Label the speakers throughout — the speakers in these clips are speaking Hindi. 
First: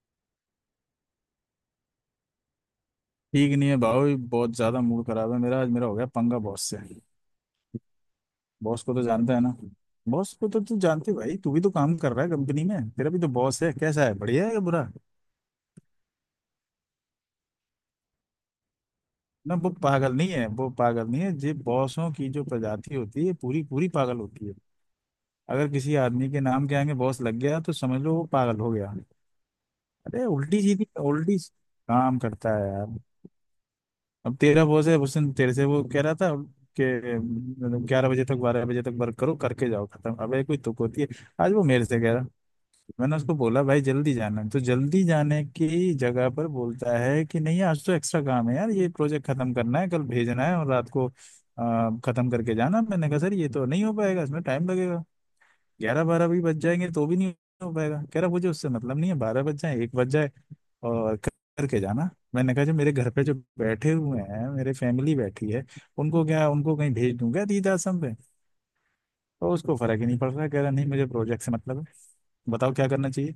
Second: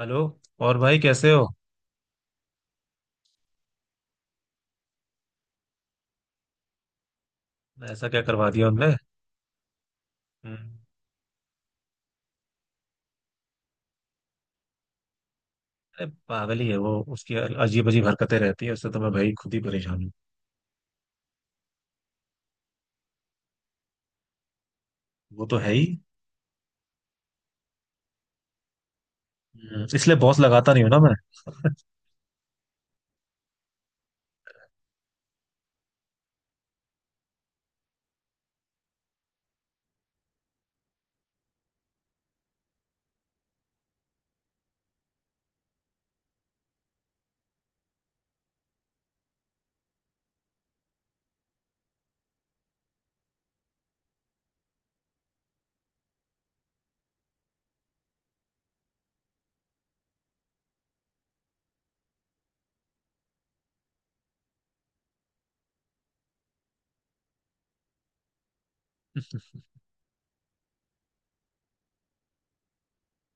Speaker 1: हेलो। और भाई कैसे हो?
Speaker 2: ठीक नहीं है भाई। बहुत ज्यादा मूड खराब है मेरा। आज मेरा हो गया पंगा बॉस से।
Speaker 1: ऐसा क्या करवा दिया
Speaker 2: बॉस
Speaker 1: उनने?
Speaker 2: को तो जानता है ना बॉस को तो तू
Speaker 1: हम्म,
Speaker 2: जानती है भाई। तू भी तो काम कर रहा है कंपनी में, तेरा भी तो बॉस है। कैसा है, बढ़िया है या बुरा?
Speaker 1: अरे पागल ही है वो। उसकी अजीब अजीब हरकतें रहती है, उससे तो मैं भाई खुद
Speaker 2: ना,
Speaker 1: ही
Speaker 2: वो
Speaker 1: परेशान हूँ।
Speaker 2: पागल नहीं है। ये बॉसों की जो प्रजाति होती है, पूरी पूरी पागल होती है।
Speaker 1: वो तो
Speaker 2: अगर
Speaker 1: है ही।
Speaker 2: किसी आदमी के नाम के आगे बॉस लग गया तो समझ लो वो पागल हो गया।
Speaker 1: इसलिए
Speaker 2: अरे
Speaker 1: बॉस
Speaker 2: उल्टी
Speaker 1: लगाता नहीं
Speaker 2: सीधी
Speaker 1: हूँ ना मैं।
Speaker 2: उल्टी काम करता है यार। अब तेरा बॉस है, उस दिन तेरे से वो कह रहा था कि मतलब 11 बजे तक 12 बजे तक वर्क करो करके जाओ खत्म। अबे कोई तुक होती है? आज वो मेरे से कह रहा, मैंने उसको बोला भाई जल्दी जाना है, तो जल्दी जाने की जगह पर बोलता है कि नहीं आज तो एक्स्ट्रा काम है यार, ये प्रोजेक्ट खत्म करना है, कल भेजना है, और रात को खत्म करके जाना। मैंने कहा सर ये तो नहीं हो पाएगा, इसमें टाइम लगेगा। ग्यारह बारह भी बज जाएंगे तो भी नहीं हो पाएगा। कह रहा मुझे उससे मतलब नहीं है, 12 बज जाए 1 बज जाए। और करके जाना। मैंने कहा जो मेरे घर पे जो बैठे हुए हैं, मेरे फैमिली बैठी है, उनको क्या, उनको कहीं भेज दूंगा तीर्थ आश्रम पे? तो उसको फर्क ही नहीं पड़ रहा, कह रहा नहीं मुझे प्रोजेक्ट से मतलब है। बताओ क्या करना चाहिए?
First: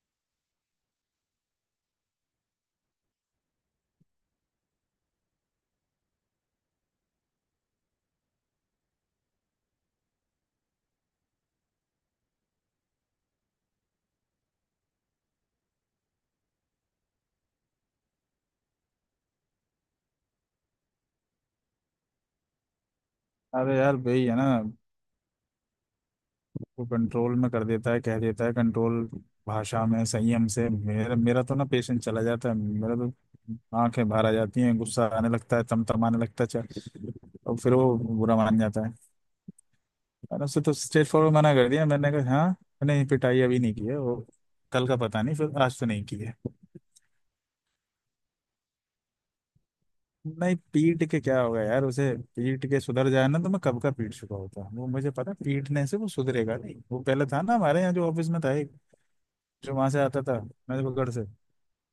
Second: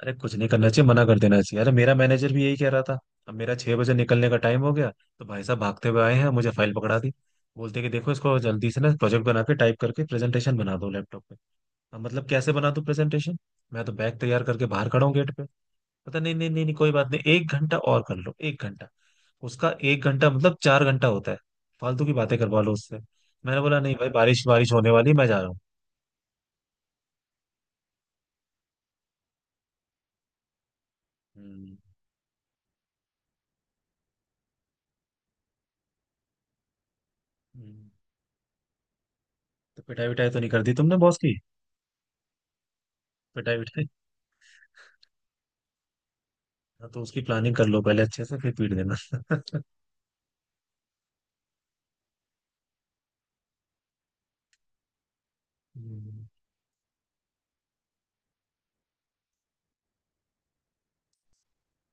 Speaker 1: अरे कुछ नहीं करना चाहिए, मना कर देना चाहिए। अरे मेरा मैनेजर भी यही कह रहा था। अब मेरा 6 बजे निकलने का टाइम हो गया, तो भाई साहब भागते हुए आए हैं, मुझे फाइल पकड़ा दी। बोलते कि देखो इसको जल्दी से ना प्रोजेक्ट बना के, टाइप करके प्रेजेंटेशन बना दो लैपटॉप पे। अब मतलब कैसे बना दो प्रेजेंटेशन? मैं तो बैग तैयार करके बाहर खड़ा हूँ गेट पे। पता नहीं नहीं नहीं नहीं, कोई बात नहीं, 1 घंटा और कर लो, एक घंटा। उसका एक घंटा मतलब 4 घंटा होता है। फालतू की बातें करवा लो उससे। मैंने
Speaker 2: अरे
Speaker 1: बोला नहीं
Speaker 2: यार
Speaker 1: भाई,
Speaker 2: भाई है
Speaker 1: बारिश
Speaker 2: ना,
Speaker 1: बारिश होने वाली है, मैं जा रहा हूँ।
Speaker 2: वो कंट्रोल में कर देता है, कह देता है कंट्रोल भाषा में संयम से। मेरा मेरा तो ना
Speaker 1: हम्म।
Speaker 2: पेशेंस चला जाता है मेरा तो। आंखें बाहर आ जाती हैं, गुस्सा आने लगता है, तमतमाने लगता है, और फिर
Speaker 1: हम्म।
Speaker 2: वो बुरा मान जाता है।
Speaker 1: तो पिटाई विटाई तो
Speaker 2: मैंने
Speaker 1: नहीं
Speaker 2: उससे
Speaker 1: कर
Speaker 2: तो
Speaker 1: दी तुमने
Speaker 2: स्ट्रेट
Speaker 1: बॉस की?
Speaker 2: फॉरवर्ड मना कर दिया, मैंने कहा हाँ। नहीं, पिटाई
Speaker 1: पिटाई
Speaker 2: अभी नहीं की
Speaker 1: विटाई।
Speaker 2: है वो। कल का पता नहीं, फिर आज तो नहीं की है।
Speaker 1: हाँ, तो उसकी प्लानिंग कर लो पहले अच्छे से, फिर पीट देना।
Speaker 2: नहीं, पीट के क्या होगा यार उसे? पीट के सुधर जाए ना तो मैं कब का पीट चुका होता। वो मुझे पता है, पीटने से वो
Speaker 1: हम्म।
Speaker 2: सुधरेगा नहीं। वो पहले था ना हमारे यहाँ जो ऑफिस में था एक, जो वहां से आता था नजबगढ़ से,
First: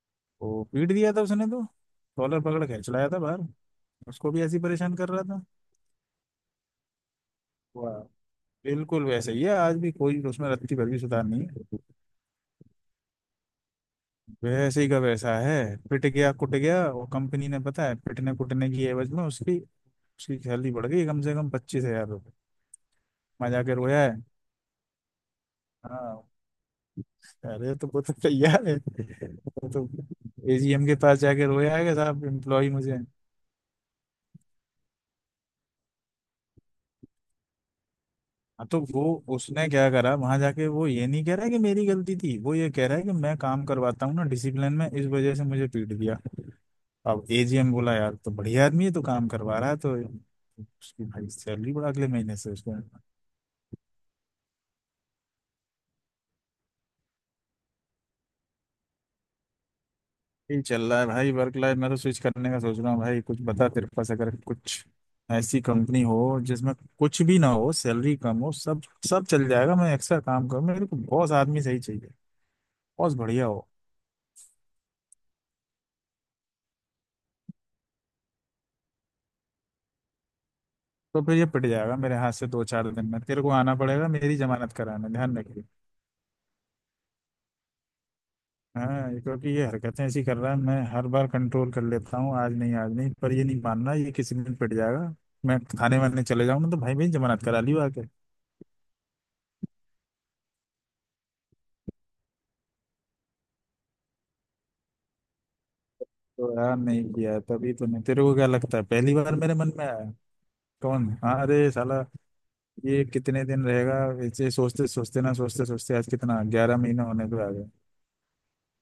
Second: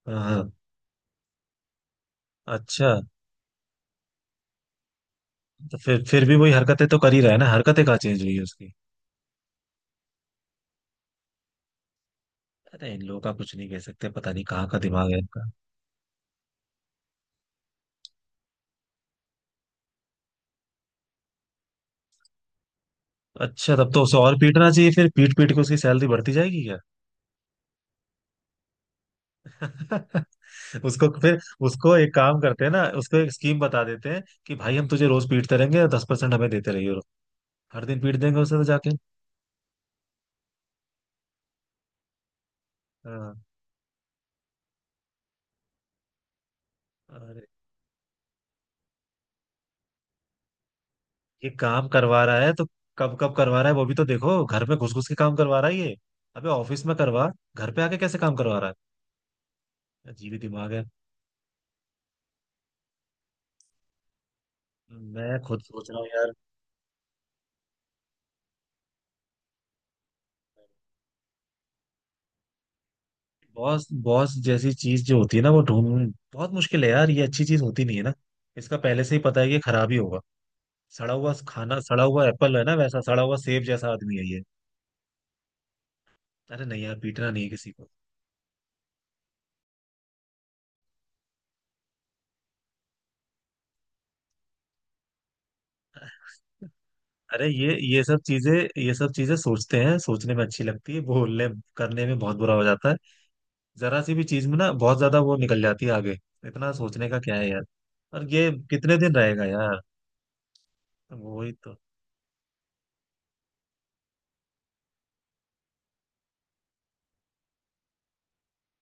Speaker 1: हाँ।
Speaker 2: वो पीट दिया था उसने तो, कॉलर पकड़ के
Speaker 1: अच्छा।
Speaker 2: चलाया था बाहर। उसको भी ऐसी परेशान कर रहा था।
Speaker 1: तो फिर भी वही हरकतें तो कर ही रहा है ना। हरकतें
Speaker 2: वाह!
Speaker 1: कहाँ चेंज हुई है उसकी?
Speaker 2: बिल्कुल वैसे ही है आज भी, कोई उसमें रत्ती भर भी सुधार नहीं है।
Speaker 1: अरे इन लोगों का कुछ नहीं कह सकते, पता नहीं कहाँ का
Speaker 2: वैसे ही का
Speaker 1: दिमाग है
Speaker 2: वैसा
Speaker 1: इनका।
Speaker 2: है। पिट गया कुट गया वो, कंपनी ने, पता है पिटने कुटने की एवज में उसकी उसकी सैलरी बढ़ गई कम से कम 25 हजार रुपये। मजा के
Speaker 1: अच्छा, तब तो
Speaker 2: रोया है।
Speaker 1: उसे और पीटना चाहिए, फिर पीट पीट के उसकी सैलरी
Speaker 2: हाँ।
Speaker 1: बढ़ती जाएगी क्या?
Speaker 2: अरे तो वो तो तैयार है वो तो। एजीएम के
Speaker 1: उसको
Speaker 2: पास
Speaker 1: फिर
Speaker 2: जाके रोया है कि
Speaker 1: उसको एक
Speaker 2: साहब
Speaker 1: काम करते
Speaker 2: एम्प्लॉय
Speaker 1: हैं ना,
Speaker 2: मुझे।
Speaker 1: उसको एक स्कीम बता देते हैं कि भाई हम तुझे रोज पीटते रहेंगे, 10% हमें देते रहिए। हर दिन पीट देंगे उसे तो
Speaker 2: हाँ तो
Speaker 1: जाके।
Speaker 2: वो, उसने क्या करा वहां जाके, वो ये नहीं कह रहा है कि मेरी गलती थी, वो ये कह रहा है कि
Speaker 1: हाँ।
Speaker 2: मैं काम करवाता हूँ ना डिसिप्लिन में, इस वजह से मुझे पीट दिया। अब
Speaker 1: अरे
Speaker 2: एजीएम बोला यार तो बढ़िया आदमी है तो काम करवा रहा है, तो उसकी भाई
Speaker 1: ये
Speaker 2: सैलरी
Speaker 1: काम
Speaker 2: बढ़ा अगले
Speaker 1: करवा
Speaker 2: महीने
Speaker 1: रहा
Speaker 2: से
Speaker 1: है तो
Speaker 2: उसको।
Speaker 1: कब कब करवा रहा है वो भी तो देखो। घर में घुस घुस के काम करवा रहा है ये। अबे ऑफिस में करवा, घर पे आके कैसे काम करवा रहा है? अजीब ही
Speaker 2: यही
Speaker 1: दिमाग
Speaker 2: चल
Speaker 1: है।
Speaker 2: रहा है भाई वर्क लाइफ। मैं तो स्विच करने का सोच रहा हूँ भाई, कुछ बता तेरे पास अगर कुछ
Speaker 1: मैं खुद
Speaker 2: ऐसी
Speaker 1: सोच रहा
Speaker 2: कंपनी
Speaker 1: हूँ
Speaker 2: हो
Speaker 1: यार।
Speaker 2: जिसमें कुछ भी ना हो, सैलरी कम हो, सब सब चल जाएगा, मैं एक्स्ट्रा काम करूँ, मेरे को बॉस आदमी सही चाहिए, बॉस बढ़िया हो।
Speaker 1: बॉस बॉस जैसी चीज जो होती है ना, वो ढूंढ बहुत मुश्किल है यार। ये अच्छी चीज होती नहीं है ना, इसका पहले से ही पता है कि ये खराब ही होगा। सड़ा
Speaker 2: तो
Speaker 1: हुआ
Speaker 2: फिर ये पिट
Speaker 1: खाना,
Speaker 2: जाएगा
Speaker 1: सड़ा
Speaker 2: मेरे
Speaker 1: हुआ
Speaker 2: हाथ से
Speaker 1: एप्पल है
Speaker 2: दो
Speaker 1: ना,
Speaker 2: चार
Speaker 1: वैसा
Speaker 2: दिन में,
Speaker 1: सड़ा हुआ
Speaker 2: तेरे को
Speaker 1: सेब
Speaker 2: आना
Speaker 1: जैसा
Speaker 2: पड़ेगा
Speaker 1: आदमी है
Speaker 2: मेरी
Speaker 1: ये।
Speaker 2: जमानत कराने, ध्यान रखिए।
Speaker 1: अरे नहीं यार, पीटना नहीं है किसी को।
Speaker 2: हाँ, क्योंकि ये हरकतें ऐसी कर रहा है, मैं हर बार कंट्रोल कर लेता हूँ, आज नहीं आज नहीं, पर ये नहीं मानना, ये किसी दिन पिट जाएगा। मैं थाने वाने चले जाऊँ ना तो भाई मेरी जमानत
Speaker 1: अरे
Speaker 2: करा
Speaker 1: ये
Speaker 2: लियो आके।
Speaker 1: ये सब चीजें, ये सब चीजें सोचते हैं, सोचने में अच्छी लगती है, बोलने करने में बहुत बुरा हो जाता है। जरा सी भी चीज में ना बहुत ज्यादा वो निकल जाती है आगे।
Speaker 2: तो
Speaker 1: इतना
Speaker 2: यार नहीं
Speaker 1: सोचने का
Speaker 2: किया
Speaker 1: क्या
Speaker 2: है
Speaker 1: है यार?
Speaker 2: तभी तो, नहीं तेरे
Speaker 1: और
Speaker 2: को क्या
Speaker 1: ये
Speaker 2: लगता है
Speaker 1: कितने
Speaker 2: पहली
Speaker 1: दिन
Speaker 2: बार
Speaker 1: रहेगा
Speaker 2: मेरे मन
Speaker 1: यार?
Speaker 2: में आया? कौन? हाँ,
Speaker 1: वही
Speaker 2: अरे
Speaker 1: तो।
Speaker 2: साला ये कितने दिन रहेगा? ऐसे सोचते सोचते ना सोचते सोचते आज कितना 11 महीना होने को आ गया।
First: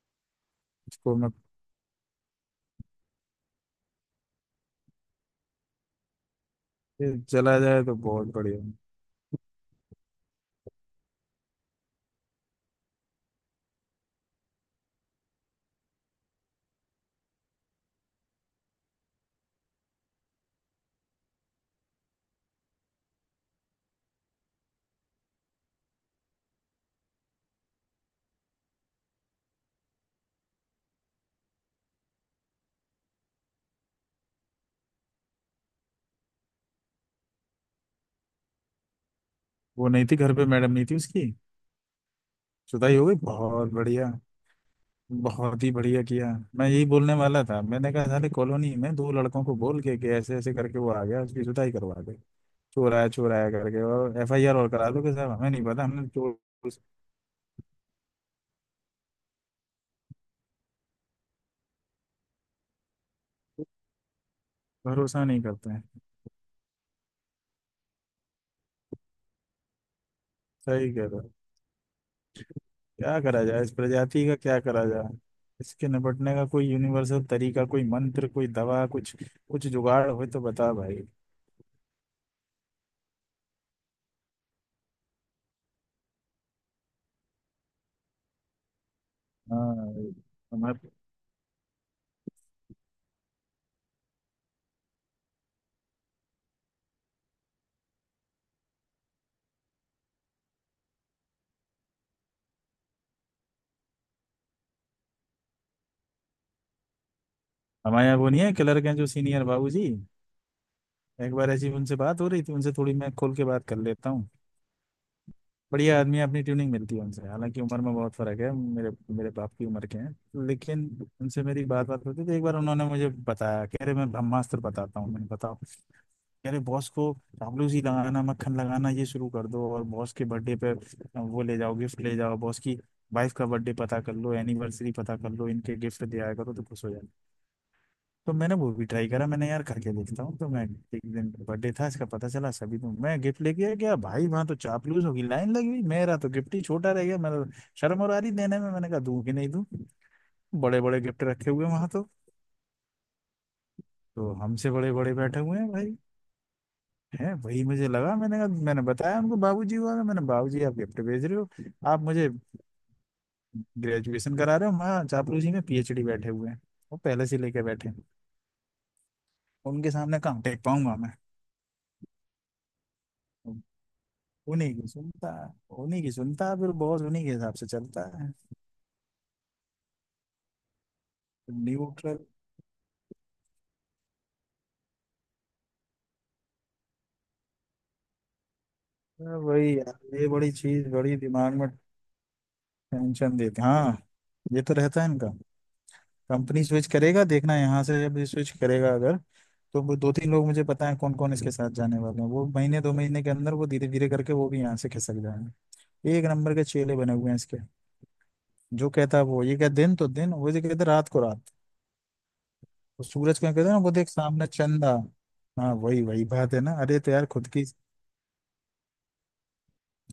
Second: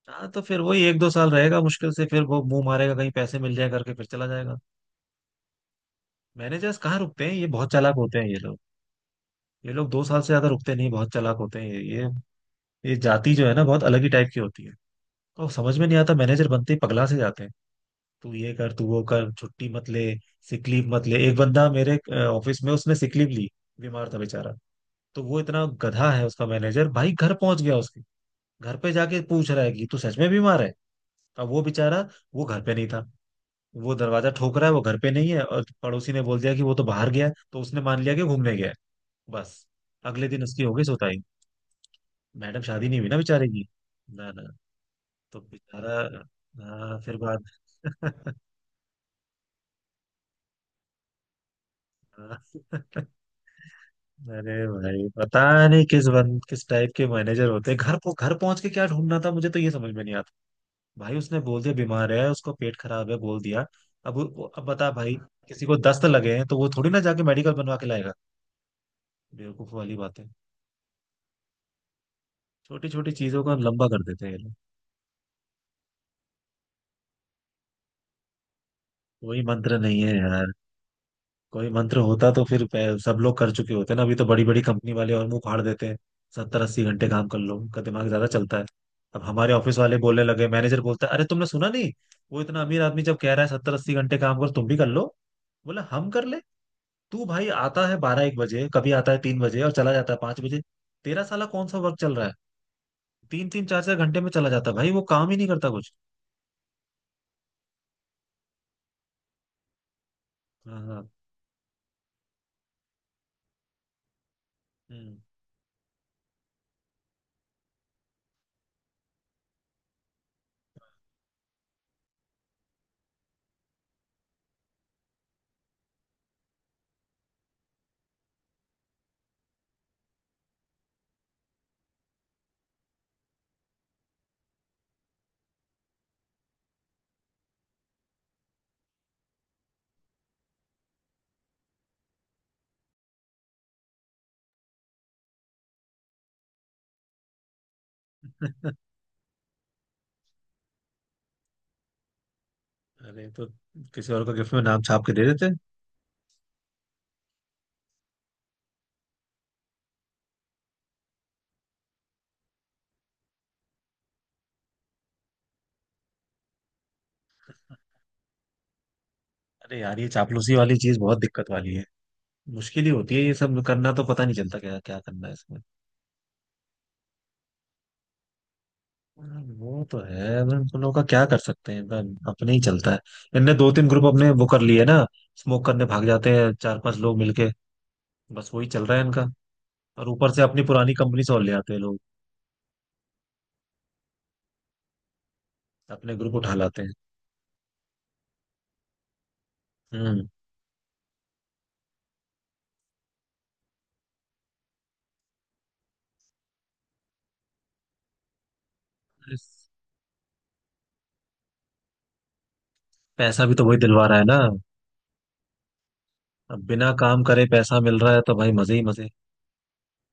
Speaker 1: हाँ, तो फिर वही एक दो
Speaker 2: इसको
Speaker 1: साल
Speaker 2: मैं,
Speaker 1: रहेगा मुश्किल से, फिर वो मुंह मारेगा कहीं पैसे मिल जाए करके, फिर चला जाएगा। मैनेजर्स कहाँ
Speaker 2: ये
Speaker 1: रुकते हैं, ये
Speaker 2: चला
Speaker 1: बहुत
Speaker 2: जाए
Speaker 1: चालाक
Speaker 2: तो
Speaker 1: होते हैं
Speaker 2: बहुत
Speaker 1: ये लोग।
Speaker 2: बढ़िया।
Speaker 1: ये लोग 2 साल से ज्यादा रुकते नहीं, बहुत चालाक होते हैं ये। ये जाति जो है ना बहुत अलग ही टाइप की होती है। तो समझ में नहीं आता, मैनेजर बनते ही पगला से जाते हैं। तू ये कर, तू वो कर, छुट्टी मत ले, सिक लीव मत ले। एक बंदा मेरे ऑफिस में, उसने सिक लीव ली, बीमार था बेचारा। तो वो इतना गधा है उसका मैनेजर, भाई घर पहुंच गया उसके। घर पे जाके पूछ रहा है कि तू सच में बीमार है? अब वो बेचारा, वो घर पे नहीं था। वो दरवाजा ठोक रहा है, वो घर पे नहीं है, और पड़ोसी ने बोल दिया कि वो तो बाहर गया है, तो उसने मान लिया कि घूमने गया है। बस।
Speaker 2: वो नहीं थी
Speaker 1: अगले
Speaker 2: घर
Speaker 1: दिन
Speaker 2: पे,
Speaker 1: उसकी
Speaker 2: मैडम
Speaker 1: हो गई
Speaker 2: नहीं थी
Speaker 1: सोताई।
Speaker 2: उसकी।
Speaker 1: मैडम, शादी
Speaker 2: जुदाई
Speaker 1: नहीं
Speaker 2: हो
Speaker 1: हुई
Speaker 2: गई,
Speaker 1: ना बेचारे की।
Speaker 2: बहुत बढ़िया।
Speaker 1: ना ना। तो
Speaker 2: बहुत ही
Speaker 1: बेचारा।
Speaker 2: बढ़िया किया। मैं यही
Speaker 1: हाँ,
Speaker 2: बोलने
Speaker 1: फिर बाद।
Speaker 2: वाला था, मैंने कहा साले कॉलोनी में दो लड़कों को बोल के कि ऐसे ऐसे करके वो आ गया, उसकी जुदाई करवा दे। चोर आया करके और एफ आई
Speaker 1: अरे
Speaker 2: आर और करा दो
Speaker 1: भाई,
Speaker 2: कि साहब
Speaker 1: पता
Speaker 2: हमें नहीं पता,
Speaker 1: नहीं
Speaker 2: हमने चोर
Speaker 1: किस
Speaker 2: से।
Speaker 1: टाइप के मैनेजर होते हैं, घर को घर पहुंच के क्या ढूंढना था, मुझे तो ये समझ में नहीं आता। भाई उसने बोल दिया बीमार है, उसको पेट खराब है बोल दिया। अब बता भाई,
Speaker 2: भरोसा नहीं
Speaker 1: किसी
Speaker 2: करते
Speaker 1: को
Speaker 2: हैं।
Speaker 1: दस्त लगे हैं तो वो थोड़ी ना जाके मेडिकल बनवा के लाएगा। बेवकूफ वाली बातें।
Speaker 2: सही कह रहे हो।
Speaker 1: छोटी छोटी
Speaker 2: क्या
Speaker 1: चीजों
Speaker 2: करा
Speaker 1: का
Speaker 2: जाए इस
Speaker 1: लंबा कर देते
Speaker 2: प्रजाति
Speaker 1: हैं
Speaker 2: का,
Speaker 1: ये लोग।
Speaker 2: क्या करा जाए? इसके निपटने का कोई यूनिवर्सल तरीका, कोई मंत्र, कोई दवा, कुछ
Speaker 1: कोई
Speaker 2: कुछ
Speaker 1: मंत्र नहीं
Speaker 2: जुगाड़
Speaker 1: है
Speaker 2: हो तो
Speaker 1: यार।
Speaker 2: बता भाई।
Speaker 1: कोई मंत्र होता तो फिर सब लोग कर चुके होते ना। अभी तो बड़ी बड़ी कंपनी वाले और मुंह फाड़ देते हैं, 70 80 घंटे काम कर लो, उनका दिमाग ज्यादा चलता है। अब हमारे ऑफिस वाले
Speaker 2: हाँ,
Speaker 1: बोलने लगे,
Speaker 2: हमारे
Speaker 1: मैनेजर बोलता है अरे तुमने सुना नहीं, वो इतना अमीर आदमी जब कह रहा है 70 80 घंटे काम करो, तुम भी कर लो। बोला हम कर ले, तू भाई आता है 12 1 बजे, कभी आता है 3 बजे और चला जाता है 5 बजे। तेरा साला कौन सा वर्क चल रहा है? तीन तीन चार चार घंटे में चला जाता है भाई, वो काम ही नहीं करता कुछ।
Speaker 2: हमारे यहाँ वो नहीं है, क्लर्क हैं जो सीनियर बाबूजी।
Speaker 1: हाँ हाँ।
Speaker 2: एक बार ऐसी उनसे बात हो रही थी, उनसे थोड़ी मैं खोल के बात कर लेता हूँ।
Speaker 1: हम्म।
Speaker 2: बढ़िया आदमी है, अपनी ट्यूनिंग मिलती है उनसे, हालांकि उम्र में बहुत फर्क है। मेरे मेरे बाप की उम्र के हैं, लेकिन उनसे मेरी बात बात होती थी। एक बार उन्होंने मुझे बताया, कह रहे मैं ब्रह्मास्त्र बताता हूँ, मैंने बताओ। कह रहे बॉस को चापलूसी लगाना, मक्खन लगाना, ये शुरू कर दो, और बॉस के बर्थडे पे वो ले जाओ, गिफ्ट ले जाओ, बॉस की वाइफ का बर्थडे पता कर लो, एनिवर्सरी पता कर लो, इनके गिफ्ट दिया करो तो खुश हो जाओ। तो मैंने वो भी ट्राई करा, मैंने यार खा के देखता हूँ तो मैं, एक दिन बर्थडे था इसका पता चला सभी, तो मैं गिफ्ट लेके आ गया। भाई वहां तो चापलूस होगी लाइन लगी हुई, मेरा तो गिफ्ट ही छोटा रह गया, मेरा शर्म और आ रही देने में, मैंने कहा दूं कि नहीं दूं। बड़े बड़े गिफ्ट रखे हुए वहां तो।
Speaker 1: अरे तो किसी और
Speaker 2: तो
Speaker 1: को गिफ्ट में
Speaker 2: हमसे
Speaker 1: नाम
Speaker 2: बड़े
Speaker 1: छाप के
Speaker 2: बड़े
Speaker 1: दे
Speaker 2: बैठे
Speaker 1: देते।
Speaker 2: हुए हैं भाई, है वही मुझे लगा। मैंने कहा, मैंने बताया उनको, बाबूजी हुआ था, मैंने बाबूजी आप गिफ्ट भेज रहे हो, आप मुझे ग्रेजुएशन करा रहे हो, वहाँ चापलूसी में पीएचडी बैठे हुए हैं, वो पहले से लेके बैठे हैं।
Speaker 1: अरे
Speaker 2: उनके
Speaker 1: यार ये
Speaker 2: सामने कहाँ
Speaker 1: चापलूसी
Speaker 2: टेक
Speaker 1: वाली
Speaker 2: पाऊंगा?
Speaker 1: चीज बहुत दिक्कत वाली है, मुश्किल ही होती है ये
Speaker 2: मैं
Speaker 1: सब करना। तो पता नहीं चलता
Speaker 2: उन्हीं
Speaker 1: क्या
Speaker 2: की
Speaker 1: क्या करना है
Speaker 2: सुनता है
Speaker 1: इसमें।
Speaker 2: उन्हीं की सुनता है, फिर बहुत उन्हीं के हिसाब से चलता है
Speaker 1: हाँ, वो तो है, अब हम उन लोगों का क्या कर सकते हैं, एकदम
Speaker 2: न्यूट्रल।
Speaker 1: अपने ही चलता है। इनने दो तीन ग्रुप अपने वो कर लिए ना, स्मोक करने भाग जाते हैं चार पांच लोग मिलके। बस वही चल रहा है इनका।
Speaker 2: वही
Speaker 1: और
Speaker 2: यार ये
Speaker 1: ऊपर से
Speaker 2: बड़ी
Speaker 1: अपनी
Speaker 2: चीज,
Speaker 1: पुरानी
Speaker 2: बड़ी
Speaker 1: कंपनी से और ले
Speaker 2: दिमाग में
Speaker 1: आते हैं लोग,
Speaker 2: टेंशन देती। हाँ, ये तो रहता है इनका।
Speaker 1: अपने ग्रुप उठा
Speaker 2: कंपनी
Speaker 1: लाते
Speaker 2: स्विच
Speaker 1: हैं।
Speaker 2: करेगा देखना, यहाँ से जब स्विच करेगा अगर, तो वो दो
Speaker 1: हम्म।
Speaker 2: तीन लोग मुझे पता है कौन कौन इसके साथ जाने वाले हैं, वो महीने दो महीने के अंदर वो धीरे धीरे करके वो भी यहाँ से खिसक जाएंगे। एक नंबर के चेले बने हुए हैं इसके। जो कहता है वो ये
Speaker 1: इस-
Speaker 2: कहता, दिन तो दिन, वो जो कहता रात को रात। वो सूरज
Speaker 1: पैसा
Speaker 2: क्या
Speaker 1: भी तो
Speaker 2: कहता है
Speaker 1: वही
Speaker 2: ना, वो
Speaker 1: दिलवा
Speaker 2: देख
Speaker 1: रहा है ना।
Speaker 2: सामने चंदा। हाँ, वही वही बात है
Speaker 1: अब
Speaker 2: ना।
Speaker 1: बिना
Speaker 2: अरे तो
Speaker 1: काम
Speaker 2: यार
Speaker 1: करे
Speaker 2: खुद की
Speaker 1: पैसा मिल रहा है तो भाई मजे ही मजे।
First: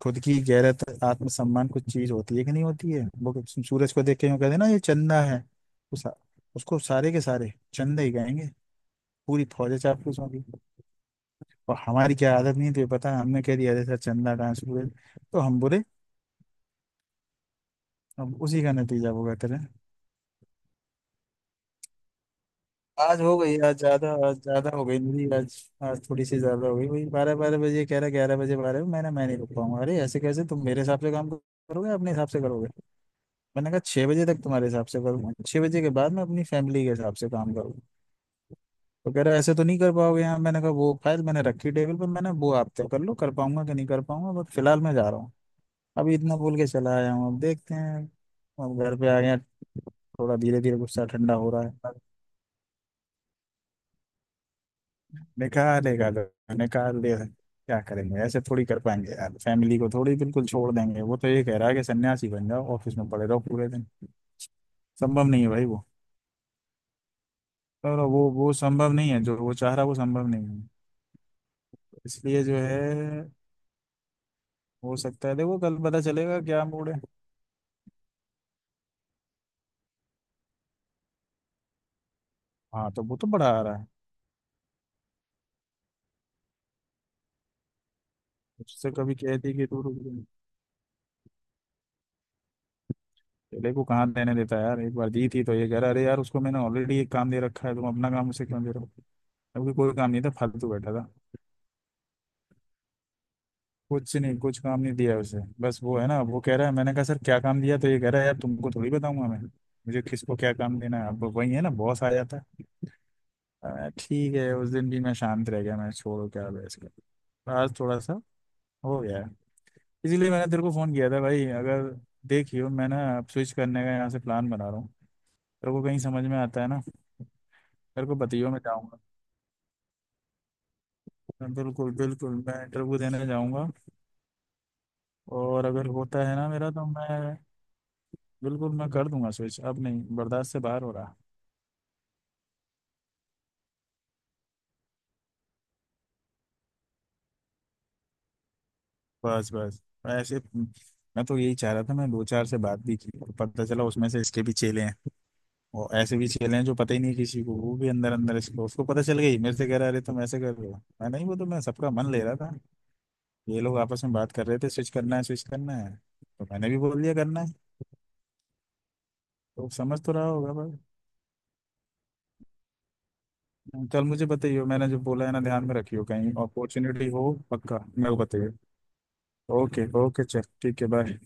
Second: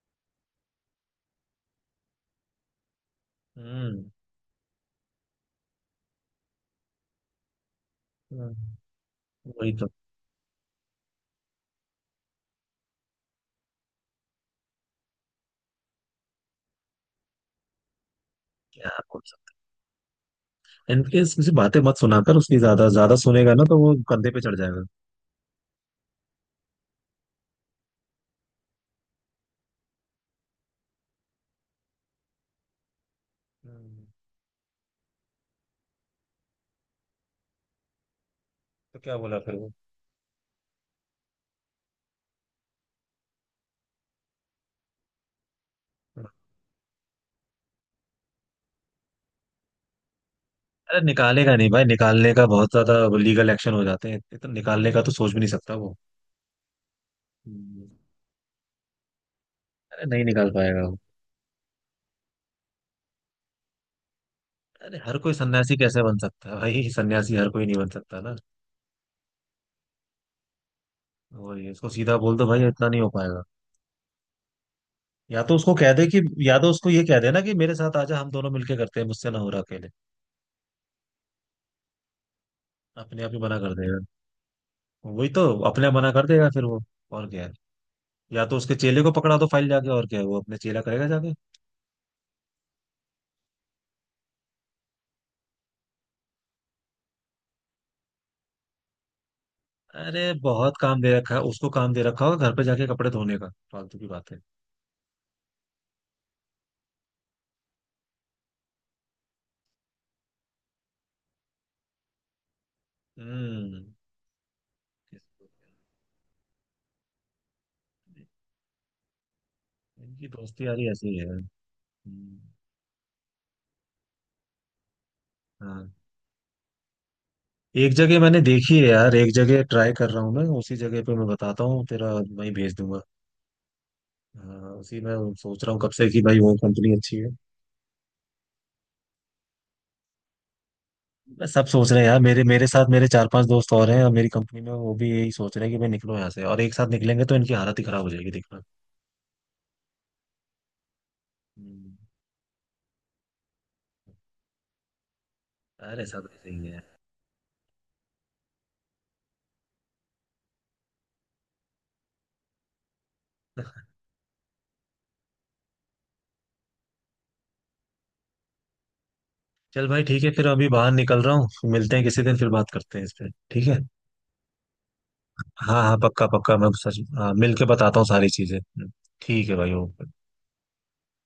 Speaker 2: खुद की गैरत आत्मसम्मान कुछ चीज होती है कि नहीं होती है वो, सूरज को
Speaker 1: हम्म।
Speaker 2: देख के यूं कहते हैं ना ये चंदा है। उस, उसको सारे के सारे चंदा ही गाएंगे।
Speaker 1: हम्म।
Speaker 2: पूरी
Speaker 1: वही
Speaker 2: फौज
Speaker 1: तो।
Speaker 2: चापलूस होगी। और हमारी क्या आदत नहीं थी पता है, हमने कह दिया अरे सर चंदा कहाँ, सूरज। तो हम बुरे, अब उसी का
Speaker 1: क्या
Speaker 2: नतीजा वो
Speaker 1: कुछ
Speaker 2: कहते रहे।
Speaker 1: इनकेस किसी बातें मत सुनाकर, उसकी ज्यादा ज्यादा सुनेगा ना तो वो कंधे
Speaker 2: आज
Speaker 1: पे चढ़
Speaker 2: ज्यादा
Speaker 1: जाएगा।
Speaker 2: हो गई मेरी आज। आज थोड़ी सी ज्यादा हो गई। वही बारह बारह बजे कह रहा, ग्यारह बजे बारह, मैंने, मैं नहीं रुक पाऊंगा। अरे ऐसे कैसे तुम मेरे हिसाब से काम करोगे अपने हिसाब से करोगे? मैंने कहा
Speaker 1: हम्म।
Speaker 2: 6 बजे तक तुम्हारे हिसाब से करूँ, 6 बजे के बाद मैं अपनी फैमिली के हिसाब से काम करूँ।
Speaker 1: तो
Speaker 2: तो
Speaker 1: क्या
Speaker 2: कह रहा
Speaker 1: बोला फिर
Speaker 2: ऐसे तो
Speaker 1: वो?
Speaker 2: नहीं कर पाओगे यार। मैंने कहा वो फाइल मैंने रखी टेबल पर, मैंने, वो आप तय कर लो कर पाऊंगा कि नहीं कर पाऊंगा, बट फिलहाल मैं जा रहा हूँ। अभी
Speaker 1: हम्म।
Speaker 2: इतना बोल के चला आया हूँ, अब देखते हैं। अब घर पे आ गया, थोड़ा धीरे धीरे
Speaker 1: अरे
Speaker 2: गुस्सा ठंडा हो
Speaker 1: निकालेगा
Speaker 2: रहा
Speaker 1: नहीं भाई,
Speaker 2: है।
Speaker 1: निकालने का बहुत ज्यादा लीगल एक्शन हो जाते हैं, इतना निकालने का तो सोच भी नहीं सकता वो।
Speaker 2: निकालेगा तो निकाल दे। क्या
Speaker 1: हम्म।
Speaker 2: करेंगे, ऐसे थोड़ी कर पाएंगे यार फैमिली को,
Speaker 1: अरे
Speaker 2: थोड़ी
Speaker 1: नहीं
Speaker 2: बिल्कुल
Speaker 1: निकाल
Speaker 2: छोड़
Speaker 1: पाएगा वो।
Speaker 2: देंगे? वो तो ये कह रहा है कि सन्यासी बन जाओ, ऑफिस में पड़े रहो पूरे दिन।
Speaker 1: अरे हर
Speaker 2: संभव
Speaker 1: कोई
Speaker 2: नहीं है भाई
Speaker 1: सन्यासी
Speaker 2: वो,
Speaker 1: कैसे बन सकता है भाई, सन्यासी हर कोई नहीं बन
Speaker 2: और
Speaker 1: सकता
Speaker 2: वो
Speaker 1: ना।
Speaker 2: वो संभव नहीं है, जो वो चाह रहा वो संभव नहीं है।
Speaker 1: वही उसको सीधा बोल
Speaker 2: इसलिए
Speaker 1: दो
Speaker 2: जो
Speaker 1: भाई, इतना नहीं हो
Speaker 2: है,
Speaker 1: पाएगा।
Speaker 2: हो सकता है,
Speaker 1: या तो
Speaker 2: देखो
Speaker 1: उसको
Speaker 2: कल
Speaker 1: कह
Speaker 2: पता
Speaker 1: दे कि,
Speaker 2: चलेगा
Speaker 1: या
Speaker 2: क्या
Speaker 1: तो
Speaker 2: मूड
Speaker 1: उसको
Speaker 2: है।
Speaker 1: ये कह दे ना कि मेरे साथ आजा, हम दोनों मिलके करते हैं, मुझसे ना हो रहा अकेले।
Speaker 2: हाँ तो वो
Speaker 1: अपने
Speaker 2: तो
Speaker 1: आप ही
Speaker 2: बढ़ा
Speaker 1: मना
Speaker 2: आ
Speaker 1: कर
Speaker 2: रहा है।
Speaker 1: देगा। वही तो अपने आप मना कर देगा फिर वो। और क्या है? या तो उसके
Speaker 2: उससे
Speaker 1: चेले को
Speaker 2: कभी
Speaker 1: पकड़ा दो
Speaker 2: कहती कि
Speaker 1: फाइल
Speaker 2: तू
Speaker 1: जाके,
Speaker 2: रुक
Speaker 1: और क्या
Speaker 2: जा।
Speaker 1: है, वो अपने चेला करेगा जाके।
Speaker 2: चेले को कहाँ देने देता है यार? एक बार दी थी तो ये कह रहा अरे यार उसको मैंने ऑलरेडी एक काम दे रखा है, तुम अपना काम उसे क्यों दे रहे हो। अभी कोई काम नहीं
Speaker 1: अरे
Speaker 2: था, फालतू
Speaker 1: बहुत
Speaker 2: बैठा
Speaker 1: काम
Speaker 2: था।
Speaker 1: दे रखा है उसको, काम दे रखा होगा घर पे जाके कपड़े धोने का। फालतू की
Speaker 2: कुछ
Speaker 1: बात
Speaker 2: नहीं,
Speaker 1: है।
Speaker 2: कुछ काम नहीं दिया उसे, बस वो है ना वो कह रहा है। मैंने कहा सर क्या काम दिया? तो ये कह रहा है यार तुमको थोड़ी बताऊंगा मैं मुझे किसको क्या काम देना है। अब वही है ना, बॉस आ जाता है।
Speaker 1: हम्म।
Speaker 2: ठीक है, उस दिन भी मैं शांत रह गया, मैं छोड़ो क्या बहस कर, आज थोड़ा सा हो गया है।
Speaker 1: इनकी
Speaker 2: इसीलिए मैंने तेरे
Speaker 1: दोस्ती
Speaker 2: को
Speaker 1: यारी
Speaker 2: फोन
Speaker 1: ऐसी
Speaker 2: किया
Speaker 1: ही
Speaker 2: था
Speaker 1: है।
Speaker 2: भाई, अगर
Speaker 1: हम्म।
Speaker 2: देखियो, मैं ना अब स्विच करने का यहाँ से प्लान बना रहा हूँ, तेरे को
Speaker 1: हाँ।
Speaker 2: कहीं समझ में आता है ना।
Speaker 1: एक
Speaker 2: तेरे को
Speaker 1: जगह मैंने
Speaker 2: बताइयो मैं
Speaker 1: देखी है
Speaker 2: जाऊँगा,
Speaker 1: यार, एक जगह ट्राई कर रहा हूँ मैं, उसी जगह पे मैं
Speaker 2: मैं
Speaker 1: बताता हूँ,
Speaker 2: बिल्कुल
Speaker 1: तेरा
Speaker 2: बिल्कुल
Speaker 1: वहीं
Speaker 2: मैं
Speaker 1: भेज
Speaker 2: इंटरव्यू
Speaker 1: दूंगा।
Speaker 2: देने जाऊँगा।
Speaker 1: हाँ उसी में सोच
Speaker 2: और
Speaker 1: रहा हूँ
Speaker 2: अगर
Speaker 1: कब से कि
Speaker 2: होता है
Speaker 1: भाई
Speaker 2: ना
Speaker 1: वो
Speaker 2: मेरा, तो
Speaker 1: कंपनी अच्छी है।
Speaker 2: मैं बिल्कुल मैं कर दूंगा स्विच, अब नहीं बर्दाश्त से बाहर हो रहा।
Speaker 1: मैं सब सोच रहे हैं यार, मेरे मेरे साथ मेरे चार पांच दोस्त और हैं और मेरी कंपनी में, वो भी यही सोच रहे हैं कि भाई निकलो यहाँ से, और एक साथ निकलेंगे तो इनकी हालत ही खराब हो जाएगी, देखना।
Speaker 2: बस बस मैं ऐसे, मैं तो यही चाह रहा था,
Speaker 1: हम्म।
Speaker 2: मैं दो चार से बात भी की तो पता चला उसमें से इसके भी चेले हैं। वो
Speaker 1: अरे
Speaker 2: ऐसे भी
Speaker 1: सब ऐसे
Speaker 2: चेले हैं
Speaker 1: ही
Speaker 2: जो
Speaker 1: है।
Speaker 2: पता ही नहीं किसी को, वो भी अंदर अंदर इसको उसको पता चल गई, मेरे से कह रहा अरे तुम ऐसे कर रहे हो। मैं नहीं, वो तो मैं सबका मन ले रहा था, ये लोग आपस में बात कर रहे थे स्विच करना है स्विच करना है, तो मैंने भी बोल दिया करना है, तो
Speaker 1: चल
Speaker 2: समझ
Speaker 1: भाई
Speaker 2: तो
Speaker 1: ठीक
Speaker 2: रहा
Speaker 1: है, फिर
Speaker 2: होगा
Speaker 1: अभी
Speaker 2: भाई।
Speaker 1: बाहर निकल रहा हूँ, मिलते हैं किसी दिन, फिर बात करते हैं इस पे, ठीक है।
Speaker 2: कल मुझे बताइए मैंने जो बोला है ना, ध्यान में
Speaker 1: हाँ हाँ,
Speaker 2: रखियो,
Speaker 1: पक्का
Speaker 2: कहीं
Speaker 1: पक्का, मैं सच
Speaker 2: अपॉर्चुनिटी
Speaker 1: हाँ
Speaker 2: हो
Speaker 1: मिल के
Speaker 2: पक्का
Speaker 1: बताता हूँ
Speaker 2: मेरे को
Speaker 1: सारी
Speaker 2: बताइए।
Speaker 1: चीजें। हम्म। ठीक है भाई,
Speaker 2: ओके
Speaker 1: ओके।
Speaker 2: ओके चल ठीक है बाय।